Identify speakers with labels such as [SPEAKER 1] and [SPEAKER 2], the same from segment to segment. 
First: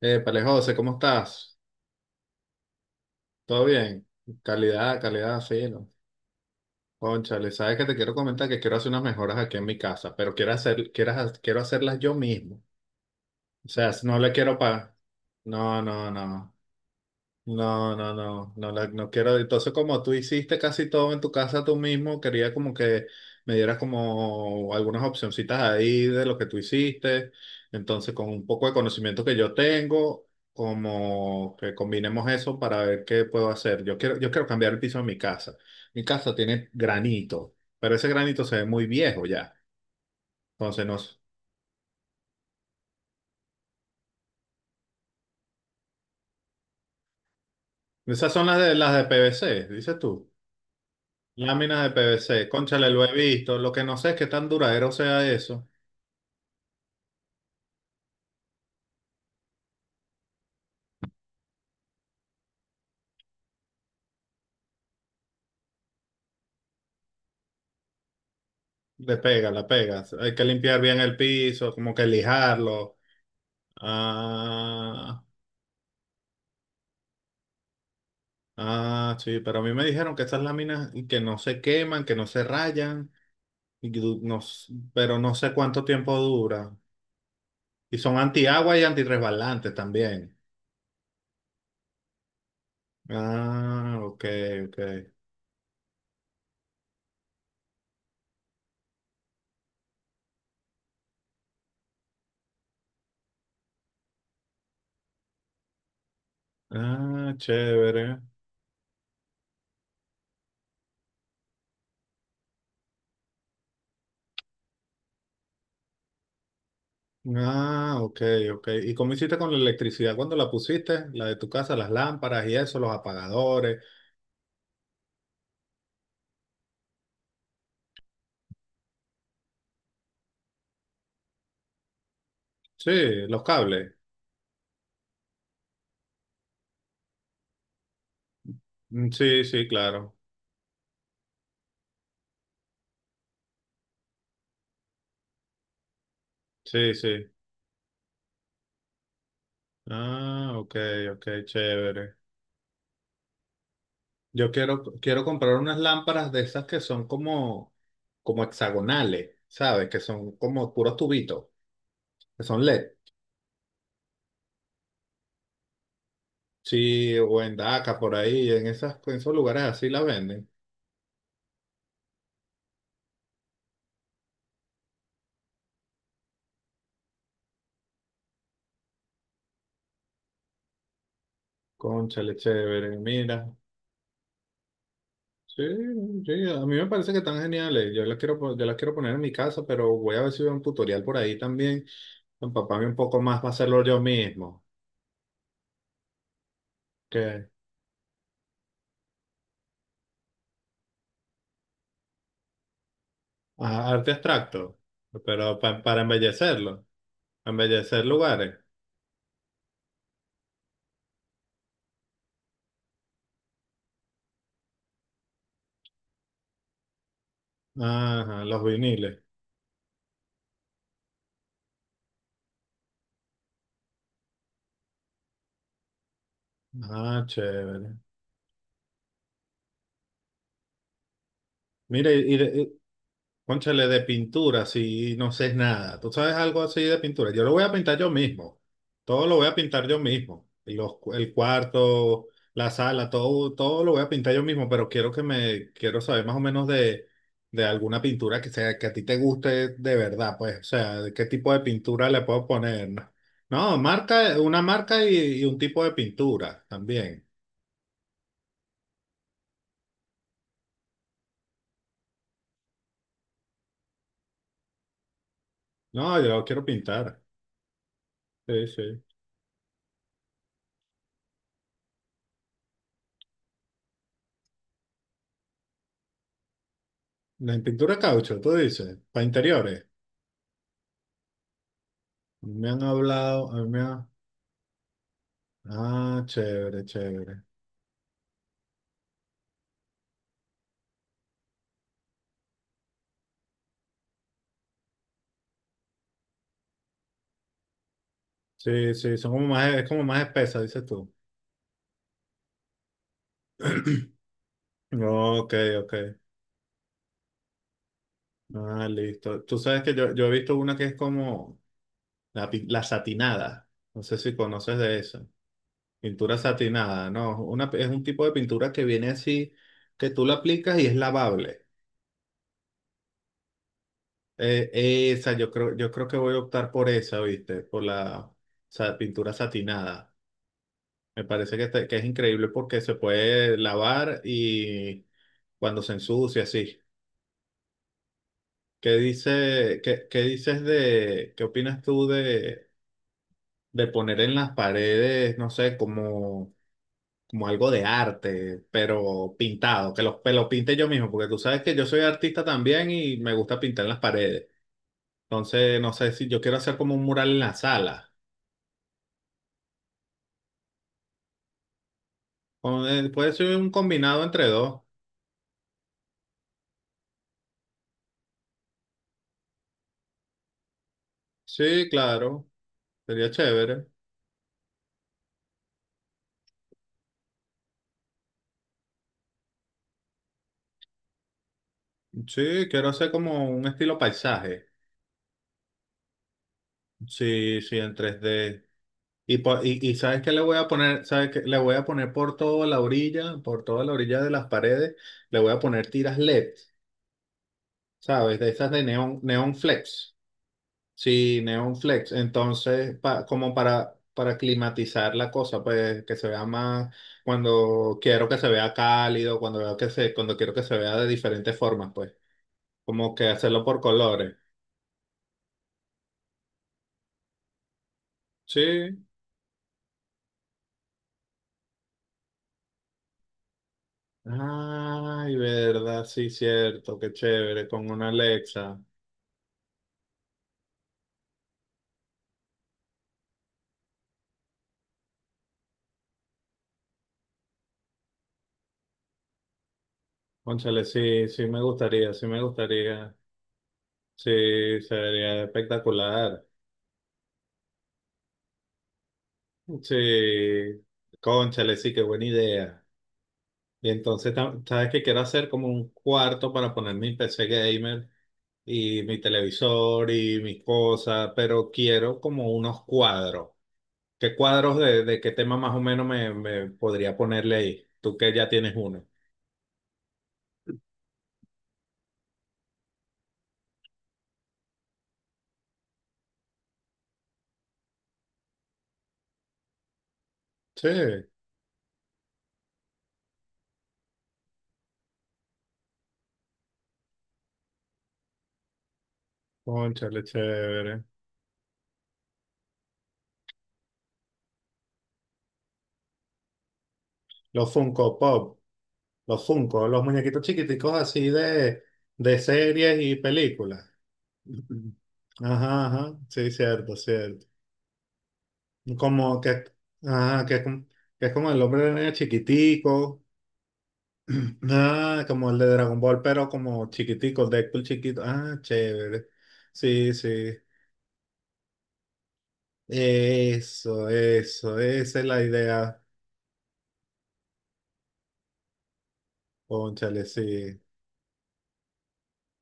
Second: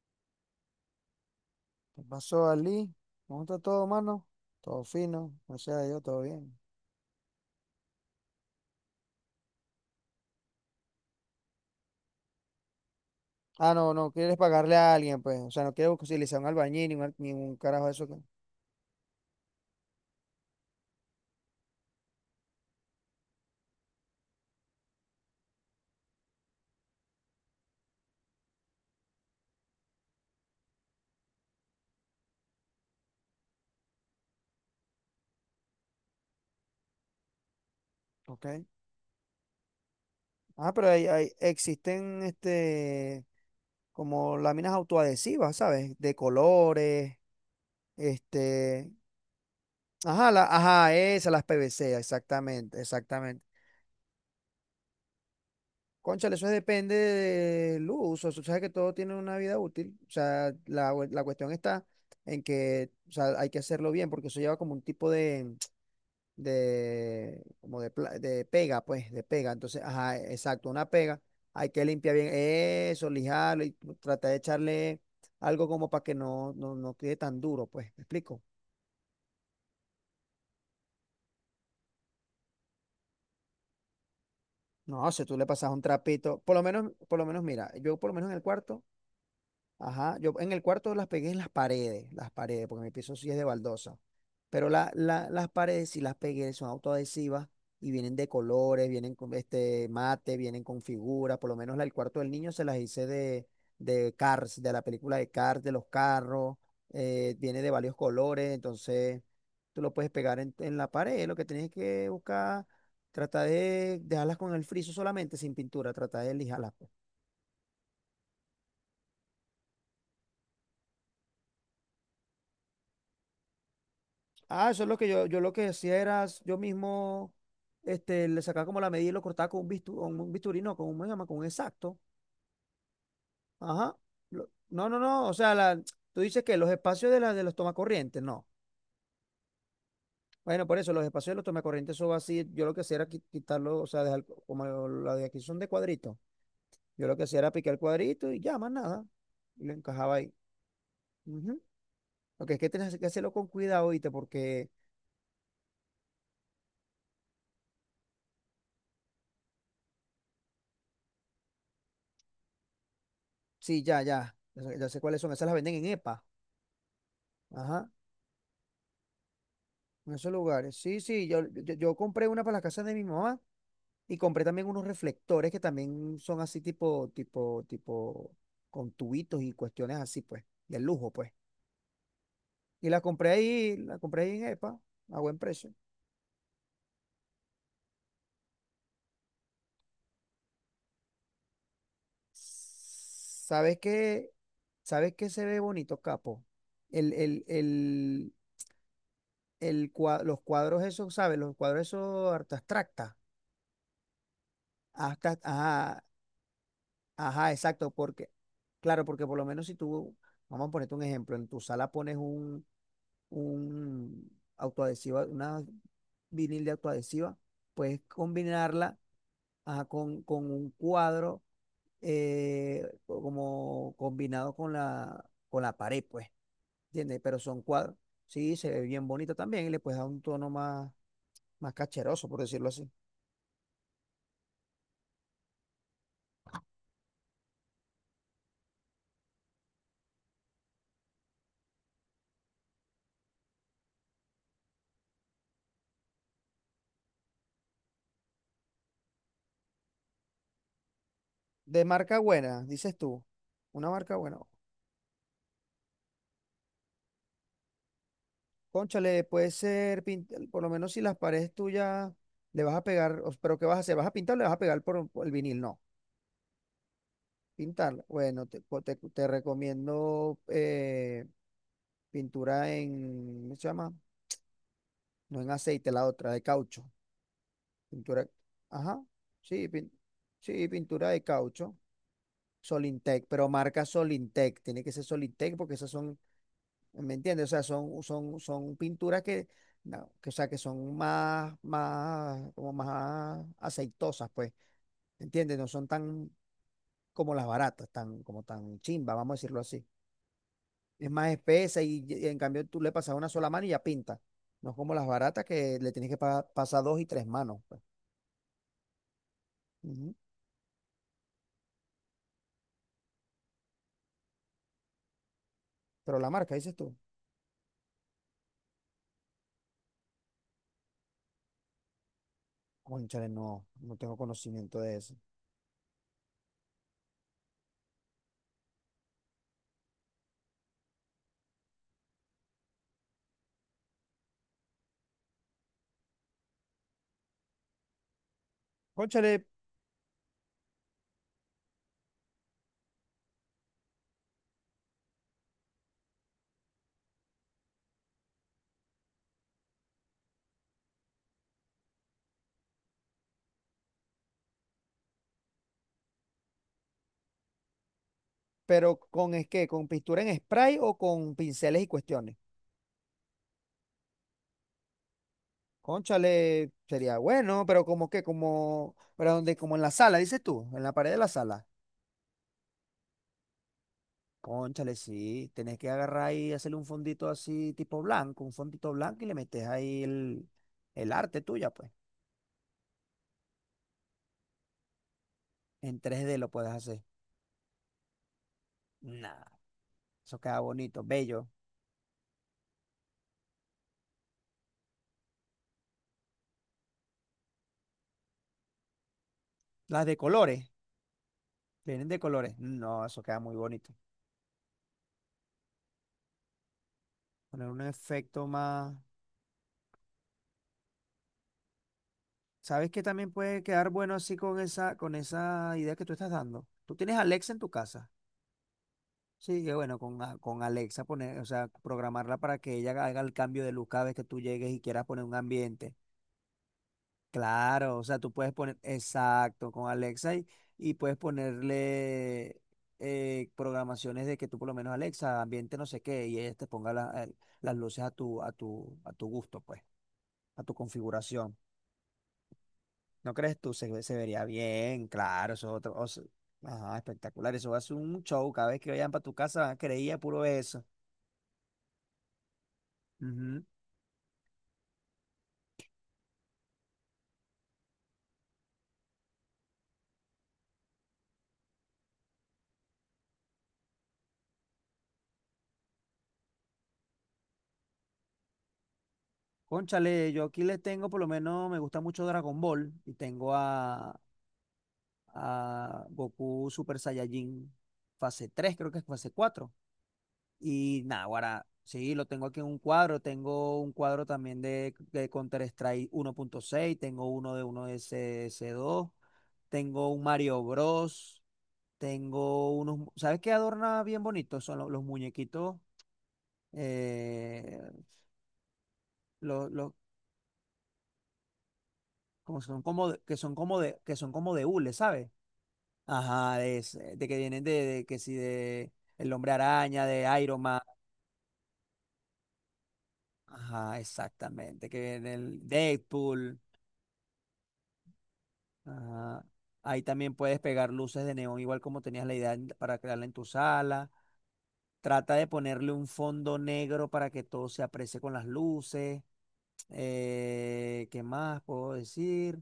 [SPEAKER 1] Épale, José, ¿cómo estás?
[SPEAKER 2] ¿Qué pasó, Ali? ¿Cómo está
[SPEAKER 1] ¿Todo
[SPEAKER 2] todo,
[SPEAKER 1] bien?
[SPEAKER 2] mano? Todo
[SPEAKER 1] Calidad,
[SPEAKER 2] fino,
[SPEAKER 1] calidad,
[SPEAKER 2] o sea,
[SPEAKER 1] fino.
[SPEAKER 2] yo todo bien.
[SPEAKER 1] Cónchale, sabes que te quiero comentar que quiero hacer unas mejoras aquí en mi casa, pero quiero hacerlas yo mismo. O
[SPEAKER 2] Ah,
[SPEAKER 1] sea,
[SPEAKER 2] no, no
[SPEAKER 1] no le
[SPEAKER 2] quieres
[SPEAKER 1] quiero
[SPEAKER 2] pagarle
[SPEAKER 1] pagar.
[SPEAKER 2] a alguien, pues. O sea, no
[SPEAKER 1] No,
[SPEAKER 2] quieres
[SPEAKER 1] no,
[SPEAKER 2] utilizar un
[SPEAKER 1] no.
[SPEAKER 2] albañil ni un, ni un carajo de eso.
[SPEAKER 1] No quiero. Entonces, como tú hiciste casi todo en tu casa tú mismo, quería como que me dieras como algunas opcioncitas ahí de lo que tú hiciste. Entonces, con un poco de conocimiento que yo tengo, como que combinemos eso para ver qué puedo hacer. Yo quiero cambiar el piso de mi casa. Mi casa tiene granito, pero ese granito
[SPEAKER 2] Ok.
[SPEAKER 1] se ve muy viejo ya.
[SPEAKER 2] Ah,
[SPEAKER 1] Entonces,
[SPEAKER 2] pero
[SPEAKER 1] no.
[SPEAKER 2] existen este, como láminas autoadhesivas, ¿sabes? De colores,
[SPEAKER 1] Esas son las
[SPEAKER 2] este.
[SPEAKER 1] de PVC, dices tú.
[SPEAKER 2] Ajá, ajá, esas, las
[SPEAKER 1] Láminas de
[SPEAKER 2] PVC,
[SPEAKER 1] PVC,
[SPEAKER 2] exactamente,
[SPEAKER 1] cónchale, lo he
[SPEAKER 2] exactamente.
[SPEAKER 1] visto. Lo que no sé es qué tan duradero sea eso.
[SPEAKER 2] Cónchale, eso depende del uso. Tú sabes que todo tiene una vida útil. O sea, la cuestión está en que, o sea, hay que hacerlo bien, porque eso lleva como un tipo de, como de, de pega, pues,
[SPEAKER 1] De
[SPEAKER 2] de
[SPEAKER 1] pega,
[SPEAKER 2] pega.
[SPEAKER 1] la
[SPEAKER 2] Entonces,
[SPEAKER 1] pegas.
[SPEAKER 2] ajá,
[SPEAKER 1] Hay que
[SPEAKER 2] exacto,
[SPEAKER 1] limpiar
[SPEAKER 2] una
[SPEAKER 1] bien el
[SPEAKER 2] pega. Hay
[SPEAKER 1] piso,
[SPEAKER 2] que
[SPEAKER 1] como que
[SPEAKER 2] limpiar bien
[SPEAKER 1] lijarlo.
[SPEAKER 2] eso, lijarlo y tratar de echarle
[SPEAKER 1] Ah,
[SPEAKER 2] algo como para que no quede tan duro, pues. ¿Me explico?
[SPEAKER 1] sí, pero a mí me dijeron que estas láminas y que no se queman, que no se rayan, y que du- no s-
[SPEAKER 2] No,
[SPEAKER 1] pero
[SPEAKER 2] si
[SPEAKER 1] no
[SPEAKER 2] tú le
[SPEAKER 1] sé
[SPEAKER 2] pasas un
[SPEAKER 1] cuánto tiempo
[SPEAKER 2] trapito,
[SPEAKER 1] dura.
[SPEAKER 2] por lo menos, mira,
[SPEAKER 1] Y
[SPEAKER 2] yo por lo
[SPEAKER 1] son
[SPEAKER 2] menos en el
[SPEAKER 1] antiagua
[SPEAKER 2] cuarto.
[SPEAKER 1] y antirresbalantes
[SPEAKER 2] Ajá, yo
[SPEAKER 1] también.
[SPEAKER 2] en el cuarto las pegué en las paredes, porque mi piso sí es de
[SPEAKER 1] Ah,
[SPEAKER 2] baldosa.
[SPEAKER 1] ok,
[SPEAKER 2] Pero
[SPEAKER 1] ok.
[SPEAKER 2] las paredes sí las pegué, son autoadhesivas y vienen de colores, vienen con este mate, vienen con figuras. Por lo menos la del cuarto del niño se las hice de Cars, de la película de Cars, de los carros,
[SPEAKER 1] Ah,
[SPEAKER 2] viene de varios
[SPEAKER 1] chévere.
[SPEAKER 2] colores, entonces tú lo puedes pegar en la pared. Lo que tienes que buscar, trata de dejarlas con el friso solamente, sin pintura, trata de lijarlas.
[SPEAKER 1] Ah, ok, ok. ¿Y cómo hiciste con la electricidad cuando la pusiste? La de tu casa, las lámparas y eso, los apagadores.
[SPEAKER 2] Ah, eso es lo que yo lo que hacía era, yo mismo, este, le sacaba como la medida y lo cortaba con un bistu con un bisturí, no, con un, ¿cómo se llama? Con un exacto.
[SPEAKER 1] Sí, los cables.
[SPEAKER 2] Ajá. No, no, no, o sea, tú dices que los espacios de, de los tomacorrientes, no.
[SPEAKER 1] Sí, sí, claro.
[SPEAKER 2] Bueno, por eso, los espacios de los tomacorrientes, eso va así, yo lo que hacía era quitarlo, o sea, dejar como la de aquí son de cuadrito.
[SPEAKER 1] Sí,
[SPEAKER 2] Yo lo que
[SPEAKER 1] sí.
[SPEAKER 2] hacía era picar el cuadrito y ya, más nada. Y lo encajaba ahí.
[SPEAKER 1] Ah, ok, ok,
[SPEAKER 2] Ujú.
[SPEAKER 1] chévere.
[SPEAKER 2] Lo que es que tienes que hacerlo con cuidado, ¿viste?
[SPEAKER 1] Yo
[SPEAKER 2] Porque,
[SPEAKER 1] quiero, quiero comprar unas lámparas de esas que son como, como hexagonales, ¿sabes? Que son como puros tubitos, que son LED.
[SPEAKER 2] sí, ya, ya, ya sé cuáles son, esas las venden en EPA.
[SPEAKER 1] Sí, o en
[SPEAKER 2] Ajá.
[SPEAKER 1] Daca, por ahí, en esas, en esos lugares así la
[SPEAKER 2] En esos
[SPEAKER 1] venden.
[SPEAKER 2] lugares. Sí, sí, yo compré una para la casa de mi mamá y compré también unos reflectores que también son así tipo, con tubitos y cuestiones así, pues, de lujo, pues.
[SPEAKER 1] Cónchale,
[SPEAKER 2] Y
[SPEAKER 1] chévere, mira.
[SPEAKER 2] la compré ahí en EPA, a buen
[SPEAKER 1] Sí,
[SPEAKER 2] precio.
[SPEAKER 1] sí, a mí me parece que están geniales. Yo las quiero poner en mi casa, pero voy a ver si veo un tutorial por ahí también. Empaparme un poco más para
[SPEAKER 2] ¿Sabes
[SPEAKER 1] hacerlo yo
[SPEAKER 2] qué?
[SPEAKER 1] mismo.
[SPEAKER 2] ¿Sabes qué se ve bonito, capo? El, el,
[SPEAKER 1] ¿Qué?
[SPEAKER 2] el, los cuadros esos, ¿sabes? Los cuadros esos arte abstracta.
[SPEAKER 1] Ajá, arte abstracto,
[SPEAKER 2] Hasta,
[SPEAKER 1] pero para embellecerlo,
[SPEAKER 2] Ajá, exacto,
[SPEAKER 1] embellecer
[SPEAKER 2] porque,
[SPEAKER 1] lugares.
[SPEAKER 2] claro, porque por lo menos si tú, vamos a ponerte un ejemplo, en tu sala pones un, un autoadhesiva, una vinil de autoadhesiva, puedes
[SPEAKER 1] Ajá, los
[SPEAKER 2] combinarla
[SPEAKER 1] viniles.
[SPEAKER 2] ajá, con un cuadro eh, como combinado con la pared, pues, ¿entiendes?
[SPEAKER 1] Ah,
[SPEAKER 2] Pero son cuadros,
[SPEAKER 1] chévere.
[SPEAKER 2] sí, se ve bien bonito también y le puedes dar un tono más, más
[SPEAKER 1] Mire,
[SPEAKER 2] cacheroso, por decirlo
[SPEAKER 1] y,
[SPEAKER 2] así.
[SPEAKER 1] Cónchale, de pintura, si no sé nada. ¿Tú sabes algo así de pintura? Yo lo voy a pintar yo mismo. Todo lo voy a pintar yo mismo. El cuarto, la sala, todo, todo lo voy a pintar yo mismo, pero quiero saber más o menos de alguna pintura que sea, que a ti te guste de verdad, pues. O sea, de qué tipo de
[SPEAKER 2] De
[SPEAKER 1] pintura
[SPEAKER 2] marca
[SPEAKER 1] le puedo
[SPEAKER 2] buena,
[SPEAKER 1] poner.
[SPEAKER 2] dices tú,
[SPEAKER 1] No, no,
[SPEAKER 2] una marca buena.
[SPEAKER 1] marca, una marca y un tipo de pintura también.
[SPEAKER 2] Cónchale, puede ser, por lo menos si las paredes tuyas le vas a pegar, pero ¿qué vas a hacer? ¿Vas a pintar o le vas a pegar por el vinil? No,
[SPEAKER 1] No, yo quiero pintar.
[SPEAKER 2] pintarla. Bueno, te,
[SPEAKER 1] Sí,
[SPEAKER 2] po- te-
[SPEAKER 1] sí.
[SPEAKER 2] te recomiendo pintura en, ¿cómo se llama? No en aceite, la otra, de caucho.
[SPEAKER 1] La pintura de
[SPEAKER 2] Pintura,
[SPEAKER 1] caucho, tú dices,
[SPEAKER 2] ajá,
[SPEAKER 1] para
[SPEAKER 2] sí,
[SPEAKER 1] interiores.
[SPEAKER 2] sí, pintura de caucho.
[SPEAKER 1] Me han
[SPEAKER 2] Solintec, pero
[SPEAKER 1] hablado, a mí me
[SPEAKER 2] marca
[SPEAKER 1] ha-
[SPEAKER 2] Solintec, tiene que ser Solintec porque esas son.
[SPEAKER 1] Ah, chévere,
[SPEAKER 2] ¿Me
[SPEAKER 1] chévere.
[SPEAKER 2] entiendes? O sea, son pinturas que, no, que, o sea, que son más, más, como más aceitosas, pues. ¿Me entiendes? No son tan como las baratas, tan, como tan
[SPEAKER 1] Sí,
[SPEAKER 2] chimba,
[SPEAKER 1] sí, son
[SPEAKER 2] vamos a
[SPEAKER 1] como
[SPEAKER 2] decirlo
[SPEAKER 1] más,
[SPEAKER 2] así.
[SPEAKER 1] es como más espesa, dices
[SPEAKER 2] Es
[SPEAKER 1] tú.
[SPEAKER 2] más espesa y en cambio tú le pasas una sola mano y ya pinta. No es como las baratas
[SPEAKER 1] Ok,
[SPEAKER 2] que le
[SPEAKER 1] ok.
[SPEAKER 2] tienes que pasar dos y tres manos, pues.
[SPEAKER 1] Ah, listo. Tú sabes que yo,
[SPEAKER 2] Ujú.
[SPEAKER 1] yo he visto una que es como la, la satinada. No sé si conoces de eso.
[SPEAKER 2] Pero la
[SPEAKER 1] Pintura
[SPEAKER 2] marca, dices tú.
[SPEAKER 1] satinada, ¿no? Una, es un tipo de pintura que viene así, que tú la aplicas y es lavable.
[SPEAKER 2] Cónchale, no, no tengo
[SPEAKER 1] Eh,
[SPEAKER 2] conocimiento de eso.
[SPEAKER 1] Esa, yo creo que voy a optar por esa, ¿viste? Por la, pintura satinada. Me parece que, que es increíble porque se puede lavar y cuando se ensucia, sí.
[SPEAKER 2] Cónchale,
[SPEAKER 1] ¿Qué dices de, qué opinas tú de poner en las paredes, no sé, como, como algo de arte, pero pintado, que los, que lo pinte yo mismo, porque tú sabes que yo soy artista también y me gusta pintar en las paredes. Entonces, no sé si yo quiero hacer como un mural en la sala.
[SPEAKER 2] pero con es qué ¿con pintura en spray o con pinceles y cuestiones?
[SPEAKER 1] Puede ser un combinado entre dos.
[SPEAKER 2] Cónchale, sería bueno, pero como que, como, pero donde, como en la sala, dices tú, en la pared de la sala.
[SPEAKER 1] Sí, claro, sería chévere.
[SPEAKER 2] Cónchale, sí, tenés que agarrar y hacerle un fondito así, tipo blanco, un fondito blanco y le metes ahí el arte tuya, pues.
[SPEAKER 1] Sí, quiero hacer como un estilo paisaje.
[SPEAKER 2] En 3D lo puedes hacer.
[SPEAKER 1] Sí, sí, en 3D.
[SPEAKER 2] Nada,
[SPEAKER 1] Y ¿sabes qué
[SPEAKER 2] eso
[SPEAKER 1] le voy
[SPEAKER 2] queda
[SPEAKER 1] a
[SPEAKER 2] bonito,
[SPEAKER 1] poner? ¿Sabes
[SPEAKER 2] bello.
[SPEAKER 1] qué? Le voy a poner por toda la orilla, por toda la orilla de las paredes, le voy a poner tiras LED, ¿sabes? De esas de neón, neón
[SPEAKER 2] Las de
[SPEAKER 1] flex.
[SPEAKER 2] colores,
[SPEAKER 1] Sí, neón
[SPEAKER 2] vienen
[SPEAKER 1] flex.
[SPEAKER 2] de colores.
[SPEAKER 1] Entonces,
[SPEAKER 2] No, eso queda
[SPEAKER 1] como
[SPEAKER 2] muy bonito.
[SPEAKER 1] para climatizar la cosa, pues que se vea más,
[SPEAKER 2] Poner un
[SPEAKER 1] cuando quiero que
[SPEAKER 2] efecto
[SPEAKER 1] se vea
[SPEAKER 2] más.
[SPEAKER 1] cálido, cuando veo que se, cuando quiero que se vea de diferentes formas, pues,
[SPEAKER 2] ¿Sabes qué
[SPEAKER 1] como que
[SPEAKER 2] también puede
[SPEAKER 1] hacerlo por
[SPEAKER 2] quedar bueno
[SPEAKER 1] colores.
[SPEAKER 2] así con esa idea que tú estás dando? Tú tienes Alexa en tu casa.
[SPEAKER 1] Sí,
[SPEAKER 2] Sí, que bueno, con Alexa poner, o sea, programarla para que ella haga el cambio de luz cada vez que tú llegues y quieras poner un
[SPEAKER 1] ay,
[SPEAKER 2] ambiente.
[SPEAKER 1] verdad, sí, cierto, qué chévere, con
[SPEAKER 2] Claro, o
[SPEAKER 1] una
[SPEAKER 2] sea, tú puedes poner,
[SPEAKER 1] Alexa.
[SPEAKER 2] exacto, con Alexa y puedes ponerle programaciones de que tú por lo menos Alexa, ambiente no sé qué, y ella te ponga las luces a tu gusto, pues, a tu
[SPEAKER 1] Cónchale, sí, sí
[SPEAKER 2] configuración.
[SPEAKER 1] me gustaría, sí me gustaría.
[SPEAKER 2] ¿No crees tú? Se vería
[SPEAKER 1] Sí,
[SPEAKER 2] bien,
[SPEAKER 1] sería
[SPEAKER 2] claro, eso es otro, o sea,
[SPEAKER 1] espectacular.
[SPEAKER 2] ajá, espectacular, eso va a ser un show, cada vez que vayan para tu casa,
[SPEAKER 1] Sí,
[SPEAKER 2] creía puro eso.
[SPEAKER 1] cónchale, sí, qué buena idea.
[SPEAKER 2] Ujú.
[SPEAKER 1] Y entonces, ¿sabes qué quiero hacer? Como un cuarto para poner mi PC gamer y mi televisor y mis cosas, pero quiero como unos cuadros. ¿Qué cuadros de qué tema más o menos me, me podría ponerle ahí? Tú que ya tienes uno.
[SPEAKER 2] Cónchale, yo aquí les tengo, por lo menos me gusta mucho Dragon Ball y tengo a Goku Super Saiyajin fase 3, creo que es fase 4.
[SPEAKER 1] Sí.
[SPEAKER 2] Y nada, ahora sí, lo tengo aquí en un cuadro, tengo un cuadro también de Counter-Strike 1.6, tengo uno de uno S S dos, tengo un
[SPEAKER 1] Cónchale,
[SPEAKER 2] Mario
[SPEAKER 1] chévere.
[SPEAKER 2] Bros, tengo unos, ¿sabes qué adorna bien bonito? Son los, muñequitos,
[SPEAKER 1] Los
[SPEAKER 2] eh,
[SPEAKER 1] Funko Pop, los
[SPEAKER 2] los,
[SPEAKER 1] Funko,
[SPEAKER 2] los-
[SPEAKER 1] los muñequitos chiquiticos así de
[SPEAKER 2] como son
[SPEAKER 1] series y
[SPEAKER 2] que son como
[SPEAKER 1] películas.
[SPEAKER 2] de, que son como de hule,
[SPEAKER 1] Ujú.
[SPEAKER 2] ¿sabes?
[SPEAKER 1] Ajá, ajá, sí,
[SPEAKER 2] Ajá,
[SPEAKER 1] cierto,
[SPEAKER 2] de que
[SPEAKER 1] cierto.
[SPEAKER 2] vienen de que si de El
[SPEAKER 1] Como
[SPEAKER 2] Hombre
[SPEAKER 1] que,
[SPEAKER 2] Araña, de
[SPEAKER 1] ajá, que,
[SPEAKER 2] Iron Man.
[SPEAKER 1] que es como el hombre de niño chiquitico,
[SPEAKER 2] Ajá, exactamente. Que
[SPEAKER 1] ah,
[SPEAKER 2] viene
[SPEAKER 1] como el
[SPEAKER 2] el
[SPEAKER 1] de Dragon Ball, pero
[SPEAKER 2] Deadpool.
[SPEAKER 1] como chiquitico, Deadpool chiquito, ah, chévere.
[SPEAKER 2] Ajá. Ahí
[SPEAKER 1] Sí,
[SPEAKER 2] también
[SPEAKER 1] sí,
[SPEAKER 2] puedes pegar luces de neón, igual como tenías la idea para crearla en tu
[SPEAKER 1] eso,
[SPEAKER 2] sala.
[SPEAKER 1] eso, esa es
[SPEAKER 2] Trata
[SPEAKER 1] la
[SPEAKER 2] de ponerle
[SPEAKER 1] idea,
[SPEAKER 2] un fondo negro para que todo se aprecie con las luces.
[SPEAKER 1] cónchale, sí.
[SPEAKER 2] ¿Qué más puedo decir?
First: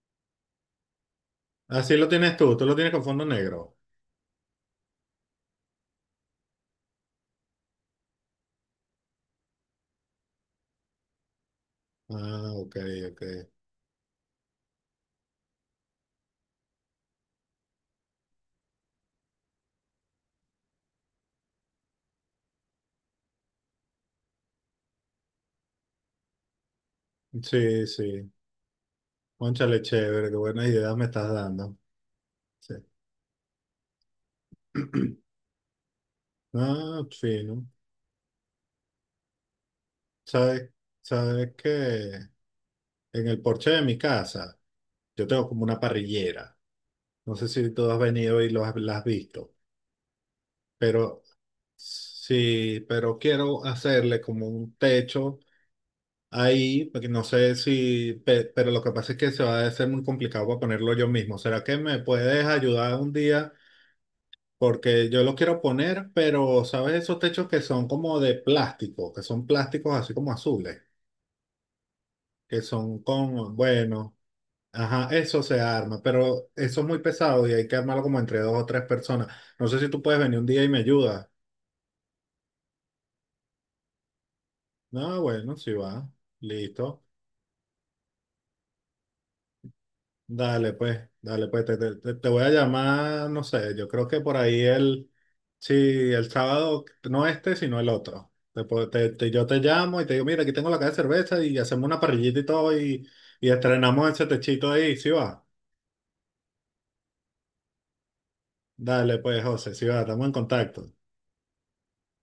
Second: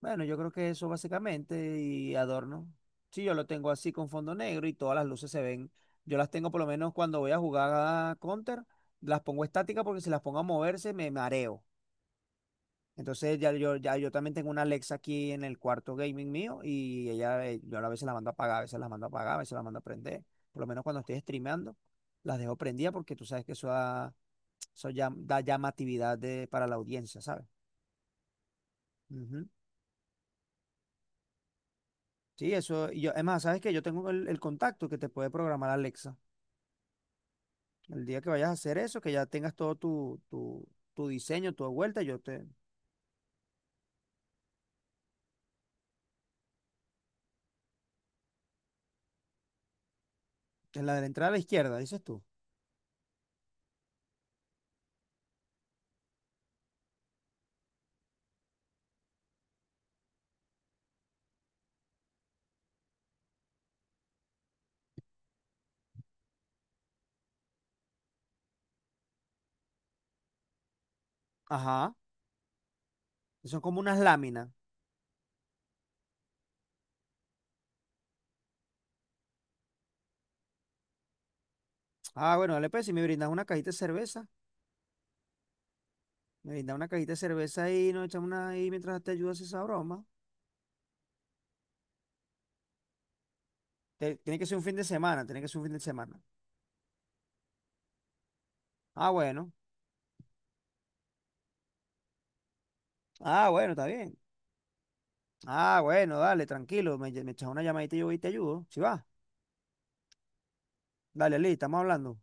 [SPEAKER 2] Bueno, yo creo que eso básicamente
[SPEAKER 1] Así lo
[SPEAKER 2] y
[SPEAKER 1] tienes tú, tú
[SPEAKER 2] adorno.
[SPEAKER 1] lo tienes con fondo
[SPEAKER 2] Sí, yo lo tengo
[SPEAKER 1] negro.
[SPEAKER 2] así con fondo negro y todas las luces se ven. Yo las tengo por lo menos cuando voy a jugar a Counter, las pongo estática porque si las pongo a moverse me mareo.
[SPEAKER 1] Ah, ok, ok.
[SPEAKER 2] Entonces ya yo también tengo una Alexa aquí en el cuarto gaming mío y ella, yo a veces la mando a apagar, a veces la mando a apagar, a veces la mando a prender. Por lo menos cuando estoy streameando, las dejo prendidas porque tú sabes que eso, eso da llamatividad para la audiencia, ¿sabes?
[SPEAKER 1] Sí, sí.
[SPEAKER 2] Ujú.
[SPEAKER 1] Cónchale, chévere, qué buenas ideas me estás dando.
[SPEAKER 2] Sí,
[SPEAKER 1] Sí.
[SPEAKER 2] eso, y yo, además, sabes que yo tengo el contacto que te puede programar Alexa.
[SPEAKER 1] Ah, fino.
[SPEAKER 2] El día que vayas a hacer eso, que ya tengas todo tu, tu,
[SPEAKER 1] ¿Sabes?
[SPEAKER 2] tu diseño,
[SPEAKER 1] ¿Sabes
[SPEAKER 2] tu
[SPEAKER 1] que
[SPEAKER 2] vuelta, yo te,
[SPEAKER 1] en el porche de mi casa, yo tengo como una parrillera? No sé si tú has venido y lo has, la has visto,
[SPEAKER 2] en la de la
[SPEAKER 1] pero
[SPEAKER 2] entrada a la izquierda, dices tú.
[SPEAKER 1] sí, pero quiero hacerle como un techo ahí, porque no sé si, pe- pero lo que pasa es que se va a hacer muy complicado para ponerlo yo mismo. ¿Será que me puedes ayudar un día? Porque yo lo quiero poner, pero ¿sabes esos techos que son como de plástico? Que son plásticos así como azules,
[SPEAKER 2] Ajá,
[SPEAKER 1] que son con,
[SPEAKER 2] son como unas
[SPEAKER 1] bueno,
[SPEAKER 2] láminas.
[SPEAKER 1] ajá, eso se arma, pero eso es muy pesado y hay que armarlo como entre dos o tres personas. No sé si tú puedes venir un día y me ayudas.
[SPEAKER 2] Ah, bueno, dale pues, si me brindas una cajita de cerveza,
[SPEAKER 1] No, bueno, sí va,
[SPEAKER 2] me brindas una
[SPEAKER 1] listo.
[SPEAKER 2] cajita de cerveza y nos echamos una ahí mientras te ayudas a esa broma.
[SPEAKER 1] Dale pues, te voy a llamar, no sé, yo creo
[SPEAKER 2] Te-
[SPEAKER 1] que por
[SPEAKER 2] tiene que ser
[SPEAKER 1] ahí
[SPEAKER 2] un fin de
[SPEAKER 1] el,
[SPEAKER 2] semana, tiene que ser un fin
[SPEAKER 1] sí,
[SPEAKER 2] de semana.
[SPEAKER 1] el sábado, no este, sino el otro. Te po-
[SPEAKER 2] Ah,
[SPEAKER 1] te- te- Yo
[SPEAKER 2] bueno,
[SPEAKER 1] te llamo y te digo, mira, aquí tengo la caja de cerveza y hacemos una parrillita y todo
[SPEAKER 2] ah,
[SPEAKER 1] y
[SPEAKER 2] bueno, está
[SPEAKER 1] estrenamos
[SPEAKER 2] bien.
[SPEAKER 1] ese techito ahí, ¿sí va?
[SPEAKER 2] Ah, bueno, dale, tranquilo, me echas una llamadita y yo voy y te ayudo. Si va,
[SPEAKER 1] Dale, pues, José, sí va, estamos en contacto.
[SPEAKER 2] dale, Lee, estamos hablando.